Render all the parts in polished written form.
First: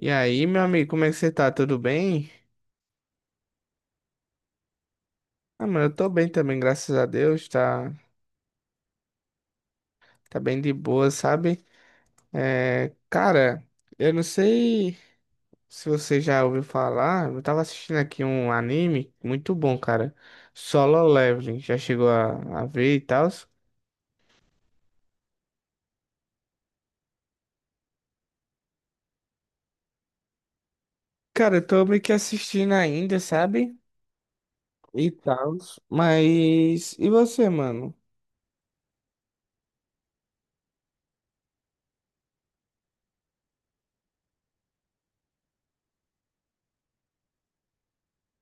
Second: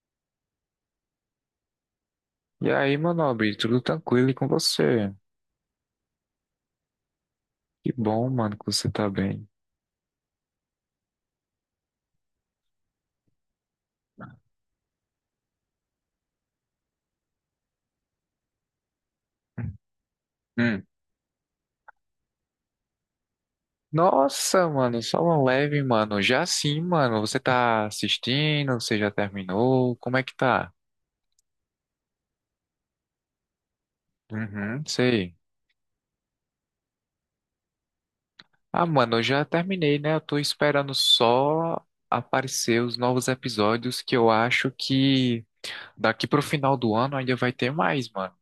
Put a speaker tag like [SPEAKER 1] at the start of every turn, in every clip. [SPEAKER 1] E aí, meu amigo, como é que você tá? Tudo bem?
[SPEAKER 2] E aí, meu nobre, tudo tranquilo e com você?
[SPEAKER 1] Ah, mano, eu tô bem também, graças a Deus.
[SPEAKER 2] Que
[SPEAKER 1] Tá,
[SPEAKER 2] bom, mano, que você tá bem.
[SPEAKER 1] tá bem de boa, sabe? É, cara, eu não sei se você já ouviu falar. Eu tava assistindo aqui um anime muito bom, cara.
[SPEAKER 2] Hum.
[SPEAKER 1] Solo Leveling. Já chegou a ver e tal?
[SPEAKER 2] Nossa, mano, só uma leve, mano. Já sim, mano, você tá assistindo? Você já terminou? Como é que tá?
[SPEAKER 1] Cara, eu tô meio que assistindo ainda, sabe?
[SPEAKER 2] Uhum.
[SPEAKER 1] E
[SPEAKER 2] Sei.
[SPEAKER 1] tal. Mas. E você, mano?
[SPEAKER 2] Ah, mano, eu já terminei, né? Eu tô esperando só aparecer os novos episódios que eu acho que daqui pro final do ano ainda vai ter mais, mano.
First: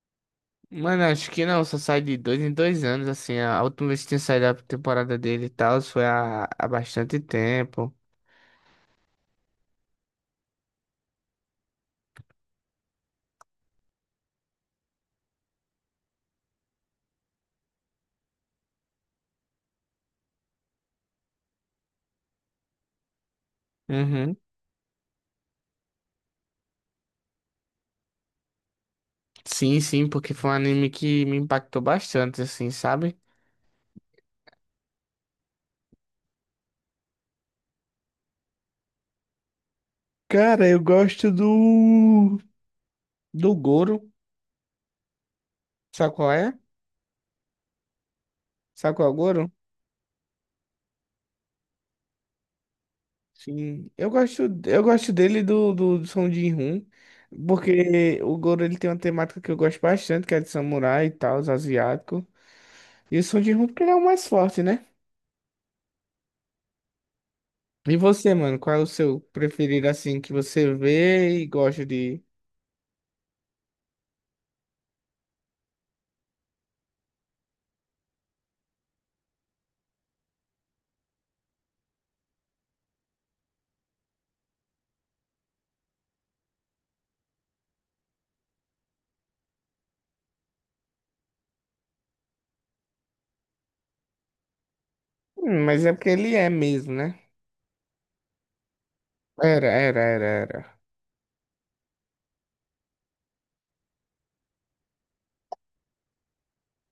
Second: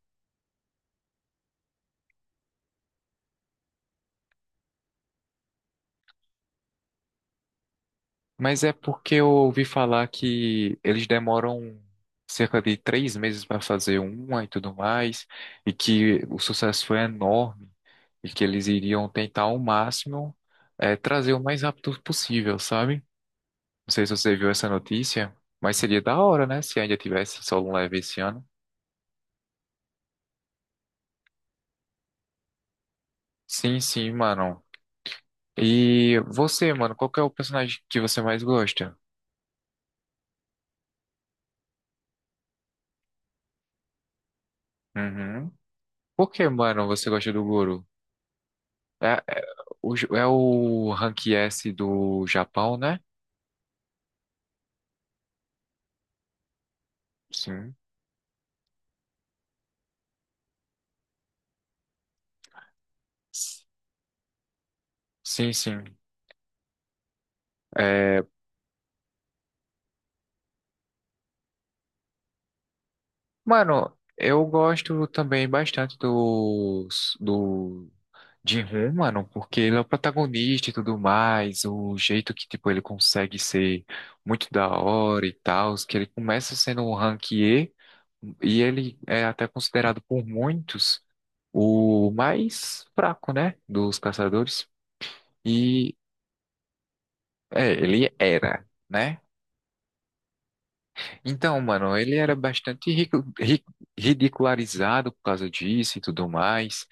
[SPEAKER 1] Mano, acho que não, só sai de dois em dois anos, assim. A última vez que tinha saído a temporada dele e tal foi há bastante tempo.
[SPEAKER 2] Mas é porque eu ouvi falar que eles demoram cerca de 3 meses para fazer uma e tudo mais, e que o sucesso foi enorme, e que eles iriam tentar ao máximo trazer o mais rápido possível, sabe? Não sei se você
[SPEAKER 1] Uhum.
[SPEAKER 2] viu essa notícia, mas seria da hora, né? Se ainda tivesse solo um leve esse ano.
[SPEAKER 1] Sim, sim, porque foi um anime que me impactou bastante, assim, sabe?
[SPEAKER 2] Sim, sim, mano. E você, mano, qual que é o personagem que você mais gosta?
[SPEAKER 1] Cara, eu gosto do. Do Goro.
[SPEAKER 2] Uhum.
[SPEAKER 1] Sabe
[SPEAKER 2] Por
[SPEAKER 1] qual
[SPEAKER 2] que,
[SPEAKER 1] é?
[SPEAKER 2] mano, você gosta do Goro?
[SPEAKER 1] Sabe
[SPEAKER 2] É,
[SPEAKER 1] qual é o
[SPEAKER 2] é,
[SPEAKER 1] Goro?
[SPEAKER 2] É o Rank S do Japão, né?
[SPEAKER 1] Sim. Eu gosto dele e do Song Jin-hoon.
[SPEAKER 2] Sim.
[SPEAKER 1] Porque o Goro ele tem uma temática que eu gosto bastante, que é de samurai e tal, os asiático. E o Song
[SPEAKER 2] S-
[SPEAKER 1] Jin-hoon porque ele é o mais forte, né?
[SPEAKER 2] Sim, sim.
[SPEAKER 1] E
[SPEAKER 2] É,
[SPEAKER 1] você, mano, qual é o seu preferido assim que você vê e gosta de.
[SPEAKER 2] mano, eu gosto também bastante do Jin-Hoon, mano, porque ele é o protagonista e tudo mais, o jeito que, tipo, ele consegue ser muito da hora e tal, que ele começa sendo um rank E, e ele é até considerado por muitos o mais fraco, né, dos caçadores.
[SPEAKER 1] Mas é
[SPEAKER 2] E
[SPEAKER 1] porque ele é mesmo, né?
[SPEAKER 2] É, ele era, né?
[SPEAKER 1] Era, era, era, era.
[SPEAKER 2] Então, mano, ele era bastante ridicularizado por causa disso e tudo mais.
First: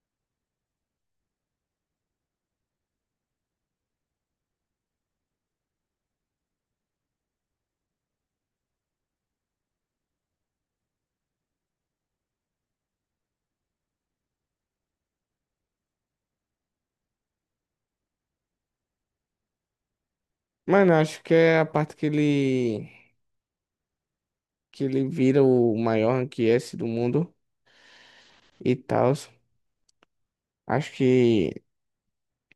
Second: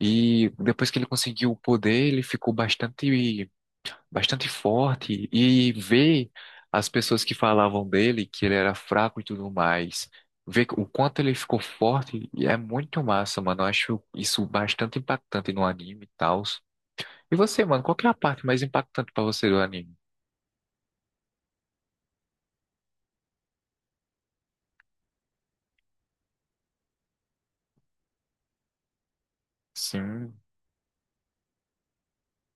[SPEAKER 2] E depois que ele conseguiu o poder, ele ficou bastante, bastante forte. E ver as pessoas que falavam dele, que ele era fraco e tudo mais, ver o quanto ele ficou forte, e é muito massa, mano. Eu acho isso bastante impactante no anime e tal. E você, mano, qual que é a parte mais impactante pra você do anime?
[SPEAKER 1] Mano, acho que é a parte que ele. Que ele vira o maior anquiesse do mundo e tal.
[SPEAKER 2] Sim,
[SPEAKER 1] Acho que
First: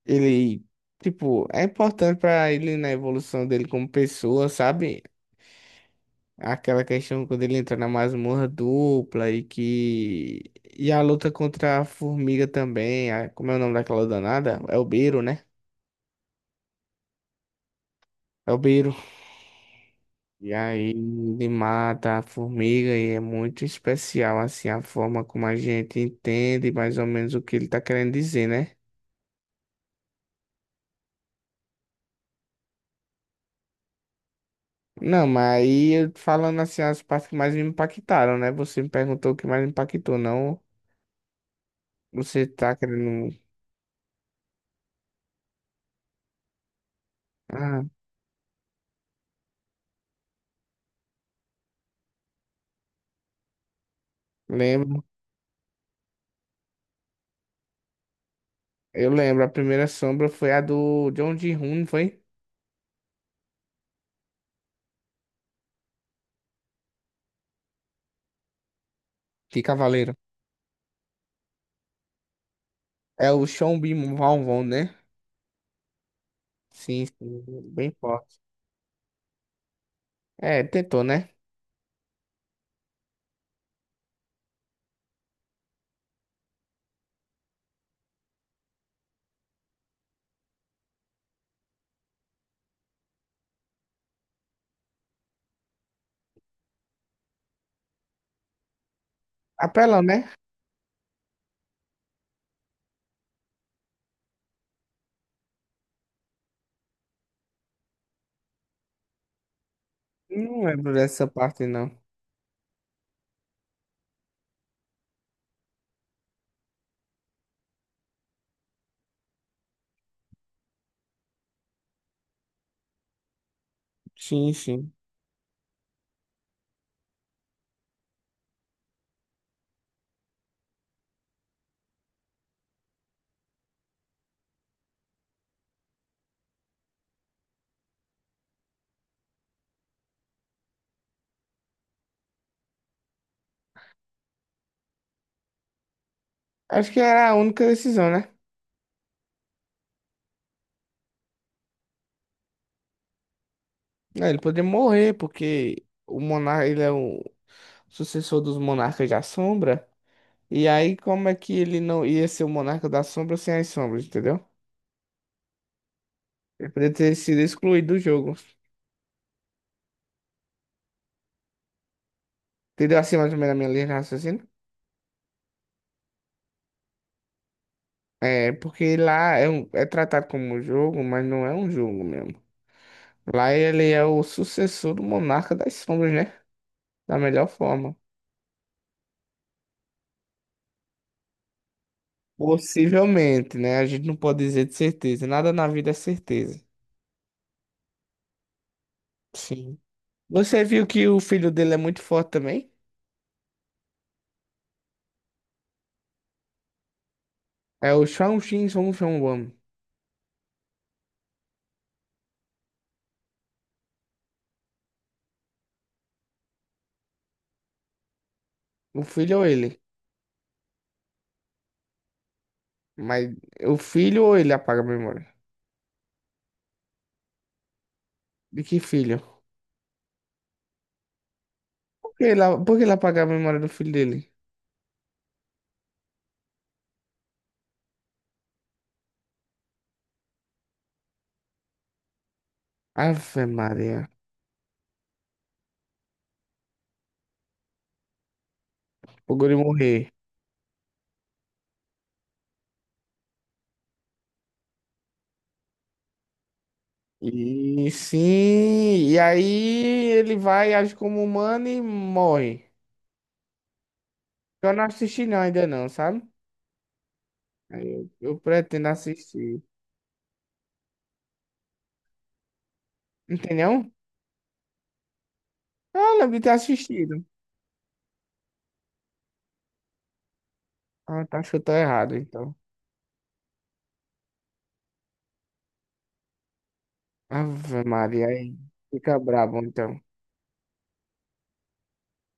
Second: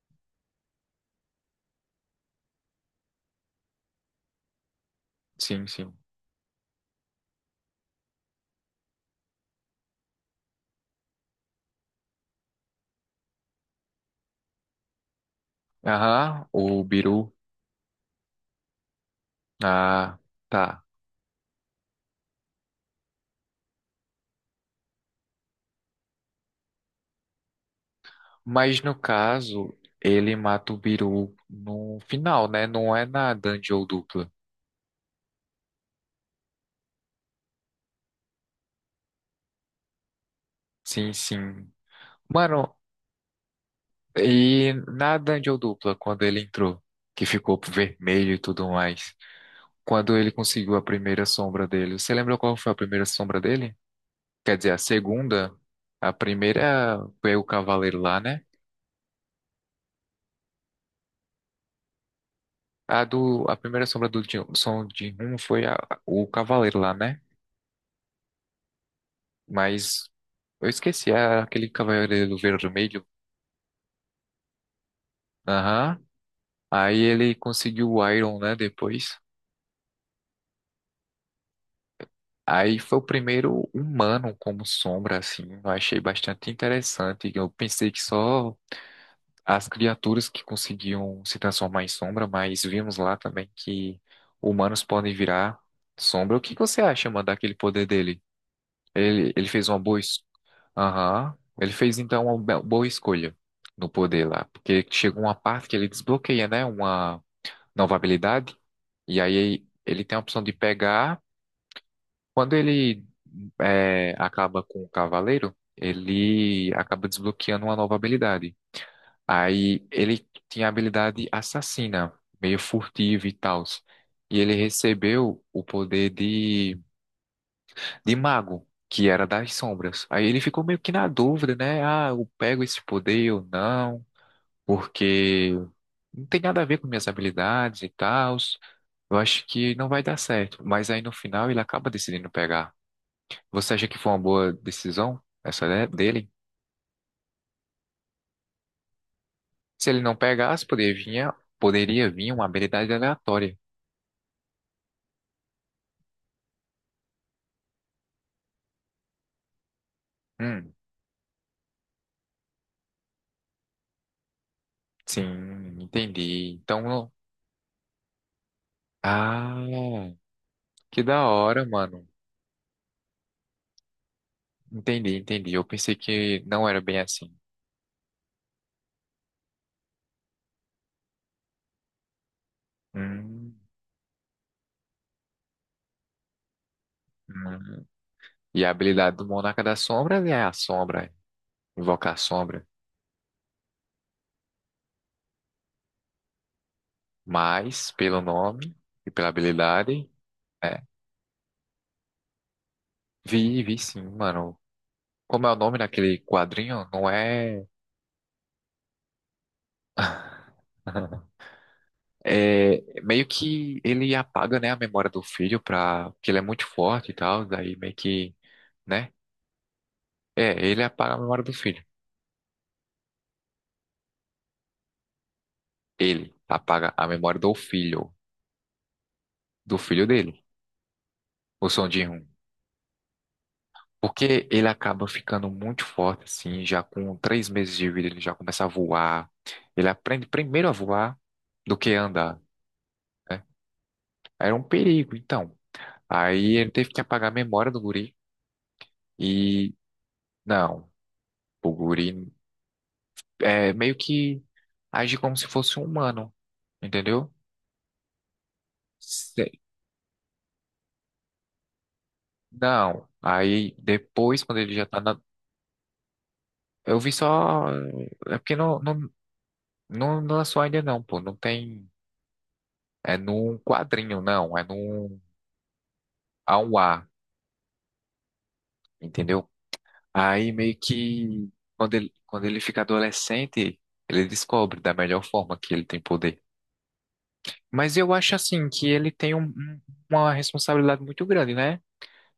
[SPEAKER 1] ele. Tipo, é importante pra ele na evolução dele como pessoa, sabe?
[SPEAKER 2] sim, sim.
[SPEAKER 1] Aquela questão quando ele entra na masmorra dupla e que. E a luta contra a formiga também. Como é o nome daquela danada? É o Beiro, né?
[SPEAKER 2] Aham, o Biru.
[SPEAKER 1] É o Beiro.
[SPEAKER 2] Ah,
[SPEAKER 1] E
[SPEAKER 2] tá.
[SPEAKER 1] aí ele mata a formiga e é muito especial, assim, a forma como a gente entende mais ou menos o que ele tá querendo dizer, né?
[SPEAKER 2] Mas no caso, ele mata o Biru no final, né? Não é na dungeon dupla.
[SPEAKER 1] Não, mas aí falando assim, as partes que mais me impactaram, né? Você me perguntou o que mais me impactou, não?
[SPEAKER 2] Sim, sim.
[SPEAKER 1] Você tá
[SPEAKER 2] Mano,
[SPEAKER 1] querendo.
[SPEAKER 2] e na dungeon dupla, quando ele entrou, que ficou
[SPEAKER 1] Ah,
[SPEAKER 2] vermelho e tudo mais, quando ele conseguiu a primeira sombra dele, você lembra qual foi a primeira sombra dele? Quer dizer, a
[SPEAKER 1] lembro.
[SPEAKER 2] segunda? A primeira foi o cavaleiro lá, né?
[SPEAKER 1] Eu lembro, a primeira sombra foi a do John Ji-hoon, não foi?
[SPEAKER 2] A primeira sombra do som de Hun foi o cavaleiro lá, né?
[SPEAKER 1] De
[SPEAKER 2] Mas
[SPEAKER 1] Cavaleiro.
[SPEAKER 2] Eu esqueci, é aquele Cavaleiro Vermelho.
[SPEAKER 1] É o Sean Bin Van, né?
[SPEAKER 2] Aham. Aí
[SPEAKER 1] Sim,
[SPEAKER 2] ele
[SPEAKER 1] sim,
[SPEAKER 2] conseguiu
[SPEAKER 1] bem
[SPEAKER 2] o Iron,
[SPEAKER 1] forte.
[SPEAKER 2] né, depois.
[SPEAKER 1] É, tentou, né?
[SPEAKER 2] Aí foi o primeiro humano como sombra, assim. Eu achei bastante interessante. Eu pensei que só as criaturas que conseguiam se transformar em sombra, mas vimos lá também que humanos podem virar sombra. O que que você acha, mano, daquele poder dele? Ele fez uma boa...
[SPEAKER 1] Apelão,
[SPEAKER 2] es-
[SPEAKER 1] né?
[SPEAKER 2] Aham. Ele fez, então, uma boa escolha no poder lá. Porque chegou uma parte que ele desbloqueia, né, uma novabilidade. E aí ele tem a opção de
[SPEAKER 1] Não lembro
[SPEAKER 2] pegar.
[SPEAKER 1] dessa parte, não.
[SPEAKER 2] Quando ele acaba com o cavaleiro, ele acaba desbloqueando uma nova habilidade. Aí ele tinha a habilidade assassina, meio furtiva e tal. E
[SPEAKER 1] Sim,
[SPEAKER 2] ele
[SPEAKER 1] sim.
[SPEAKER 2] recebeu o poder de mago, que era das sombras. Aí ele ficou meio que na dúvida, né? Ah, eu pego esse poder ou não? Porque não tem nada a ver com minhas habilidades e tal. Eu acho que não vai dar certo. Mas aí no final ele acaba decidindo pegar. Você acha que foi uma boa decisão essa dele?
[SPEAKER 1] Acho que era a única decisão, né?
[SPEAKER 2] Se ele não pegasse, poderia vir uma habilidade aleatória.
[SPEAKER 1] É, ele poderia morrer, porque o monarca, ele é o sucessor dos monarcas da sombra. E
[SPEAKER 2] Hum,
[SPEAKER 1] aí, como é que ele não ia ser o monarca da sombra sem as sombras, entendeu?
[SPEAKER 2] sim, entendi.
[SPEAKER 1] Ele
[SPEAKER 2] Então,
[SPEAKER 1] poderia ter sido excluído do jogo.
[SPEAKER 2] ah, que da hora, mano.
[SPEAKER 1] Entendeu assim mais ou menos a minha linha de raciocínio?
[SPEAKER 2] Entendi, entendi. Eu pensei que não era bem assim.
[SPEAKER 1] É, porque lá é, é tratado como um jogo, mas não é um jogo mesmo. Lá
[SPEAKER 2] Hum,
[SPEAKER 1] ele é o sucessor do Monarca das Sombras, né? Da melhor
[SPEAKER 2] hum.
[SPEAKER 1] forma.
[SPEAKER 2] E a habilidade do Monarca das Sombras é a sombra, invocar a sombra.
[SPEAKER 1] Possivelmente, né? A gente não pode dizer de certeza. Nada na vida é certeza.
[SPEAKER 2] Mas, pelo nome e pela
[SPEAKER 1] Sim.
[SPEAKER 2] habilidade,
[SPEAKER 1] Você
[SPEAKER 2] é.
[SPEAKER 1] viu que o filho dele é muito forte também?
[SPEAKER 2] Vi, vi sim, mano. Como é o nome daquele quadrinho? Não é.
[SPEAKER 1] É o Shang Xin Song Shang Wan.
[SPEAKER 2] É meio que ele apaga, né, a memória do filho pra. Porque ele é muito forte e tal. Daí meio que,
[SPEAKER 1] O
[SPEAKER 2] né?
[SPEAKER 1] filho ou ele?
[SPEAKER 2] É, ele apaga a memória do filho.
[SPEAKER 1] Mas o filho ou ele apaga a memória?
[SPEAKER 2] Ele apaga a memória do filho.
[SPEAKER 1] De que filho?
[SPEAKER 2] Do filho dele. O Son Jin-Hoon.
[SPEAKER 1] Por que ele apaga a memória do filho dele?
[SPEAKER 2] Porque ele acaba ficando muito forte, assim, já com 3 meses de vida, ele já começa a voar. Ele aprende primeiro a voar do que andar. Né?
[SPEAKER 1] Ave Maria.
[SPEAKER 2] Era um perigo, então. Aí ele teve que apagar a memória do guri
[SPEAKER 1] O guri
[SPEAKER 2] e
[SPEAKER 1] morrer.
[SPEAKER 2] não, o guri é meio que age como se fosse um humano, entendeu?
[SPEAKER 1] E sim, e aí
[SPEAKER 2] Se-
[SPEAKER 1] ele vai, age como humano e morre.
[SPEAKER 2] Não. Aí depois, quando
[SPEAKER 1] Eu
[SPEAKER 2] ele
[SPEAKER 1] não
[SPEAKER 2] já tá na.
[SPEAKER 1] assisti não, ainda não, sabe?
[SPEAKER 2] Eu vi só.
[SPEAKER 1] Aí Eu,
[SPEAKER 2] É
[SPEAKER 1] eu
[SPEAKER 2] porque
[SPEAKER 1] pretendo assistir.
[SPEAKER 2] não lançou ainda, não, pô. Não tem. É num
[SPEAKER 1] Entendeu?
[SPEAKER 2] quadrinho, não. É num
[SPEAKER 1] Ah, lembro de ter
[SPEAKER 2] a um A,
[SPEAKER 1] assistido.
[SPEAKER 2] entendeu? Aí meio
[SPEAKER 1] Ah, tá,
[SPEAKER 2] que
[SPEAKER 1] chutou
[SPEAKER 2] quando ele,
[SPEAKER 1] errado,
[SPEAKER 2] quando
[SPEAKER 1] então.
[SPEAKER 2] ele fica adolescente, ele descobre da melhor forma que ele tem poder.
[SPEAKER 1] Ave
[SPEAKER 2] Mas eu
[SPEAKER 1] Maria,
[SPEAKER 2] acho
[SPEAKER 1] aí
[SPEAKER 2] assim que ele
[SPEAKER 1] fica
[SPEAKER 2] tem
[SPEAKER 1] brabo, então.
[SPEAKER 2] uma responsabilidade muito grande, né?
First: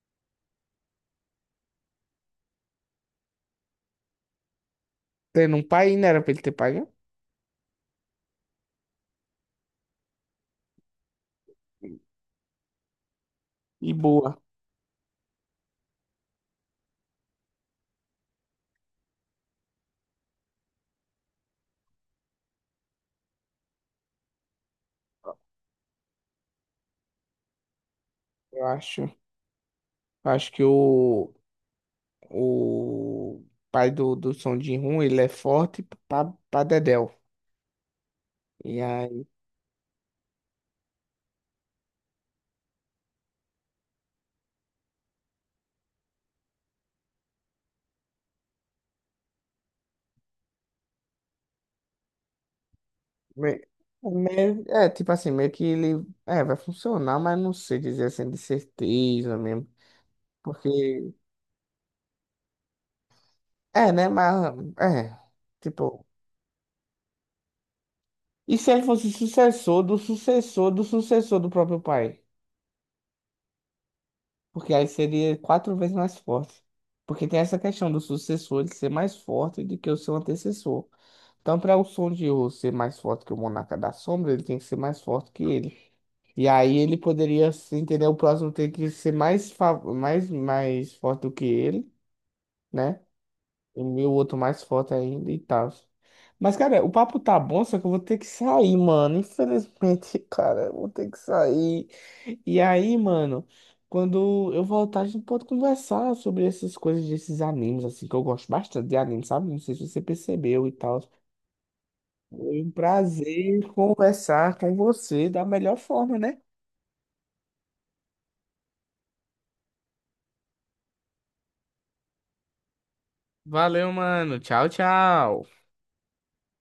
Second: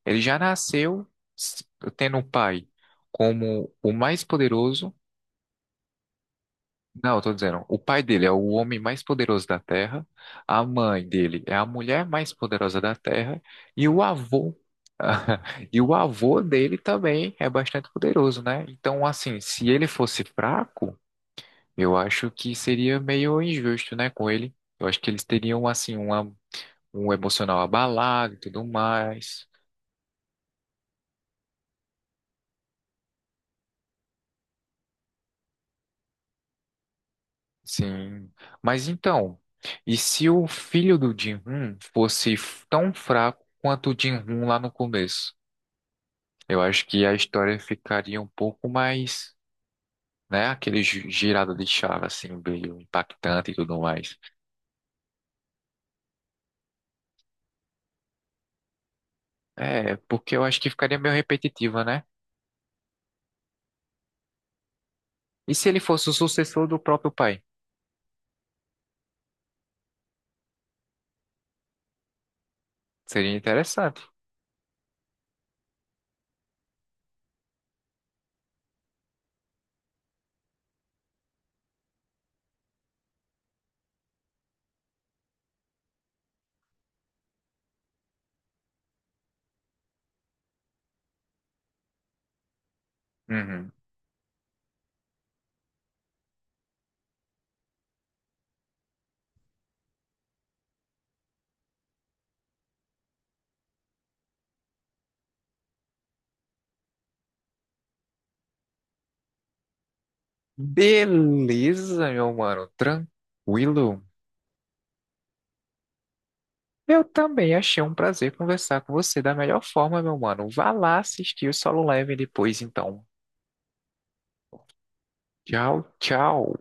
[SPEAKER 2] Ele já nasceu s- tendo um pai como o mais poderoso.
[SPEAKER 1] Tendo um pai, não era pra ele ter pai, né?
[SPEAKER 2] Não, eu tô dizendo, o pai dele é o homem mais poderoso da Terra, a mãe dele é a mulher mais poderosa da Terra e
[SPEAKER 1] E
[SPEAKER 2] o
[SPEAKER 1] boa,
[SPEAKER 2] avô e o avô dele também é bastante poderoso, né? Então, assim, se ele fosse fraco, eu acho que seria meio injusto, né, com ele. Eu acho que eles teriam assim uma um emocional abalado e tudo
[SPEAKER 1] eu acho.
[SPEAKER 2] mais.
[SPEAKER 1] Eu acho que o pai do, do Son jin ele é forte pra, pra dedéu.
[SPEAKER 2] Sim.
[SPEAKER 1] E
[SPEAKER 2] Mas
[SPEAKER 1] aí
[SPEAKER 2] então, e se o filho do Jin-hoon fosse tão fraco quanto o Jin-hoon lá no começo? Eu acho que a história ficaria um pouco mais, né, aquele girada de chave assim, meio impactante e
[SPEAKER 1] Me-
[SPEAKER 2] tudo mais.
[SPEAKER 1] meio, é, tipo assim, meio que ele é, vai funcionar, mas não sei dizer assim de certeza mesmo.
[SPEAKER 2] É, porque eu acho que ficaria
[SPEAKER 1] Porque,
[SPEAKER 2] meio repetitiva, né?
[SPEAKER 1] é, né? Mas, é,
[SPEAKER 2] E se ele
[SPEAKER 1] tipo,
[SPEAKER 2] fosse o sucessor do próprio pai?
[SPEAKER 1] e se ele fosse sucessor do sucessor do sucessor do próprio pai?
[SPEAKER 2] Seria interessante.
[SPEAKER 1] Porque aí seria quatro vezes mais forte. Porque tem essa questão do sucessor ele ser mais forte do que o seu antecessor. Então, para o Son de Ryu ser mais forte que o Monarca da Sombra, ele tem que ser mais forte que ele. E aí ele poderia, se entender, o próximo ter que ser mais, mais, mais forte do que ele, né?
[SPEAKER 2] Uhum.
[SPEAKER 1] E o outro mais forte ainda e tal. Mas, cara, o papo tá bom, só que eu vou ter que sair, mano. Infelizmente, cara, eu vou ter que sair. E aí, mano, quando eu voltar, a gente pode conversar sobre essas coisas desses animes, assim, que eu gosto bastante de anime, sabe? Não sei se você percebeu e tal.
[SPEAKER 2] Beleza, meu
[SPEAKER 1] Foi
[SPEAKER 2] mano.
[SPEAKER 1] um prazer
[SPEAKER 2] Tranquilo.
[SPEAKER 1] conversar com você da melhor forma, né?
[SPEAKER 2] Eu também achei um prazer conversar com você da melhor forma, meu mano. Vá lá assistir o Solo Leveling depois, então.
[SPEAKER 1] Valeu, mano. Tchau, tchau.
[SPEAKER 2] Tchau, tchau.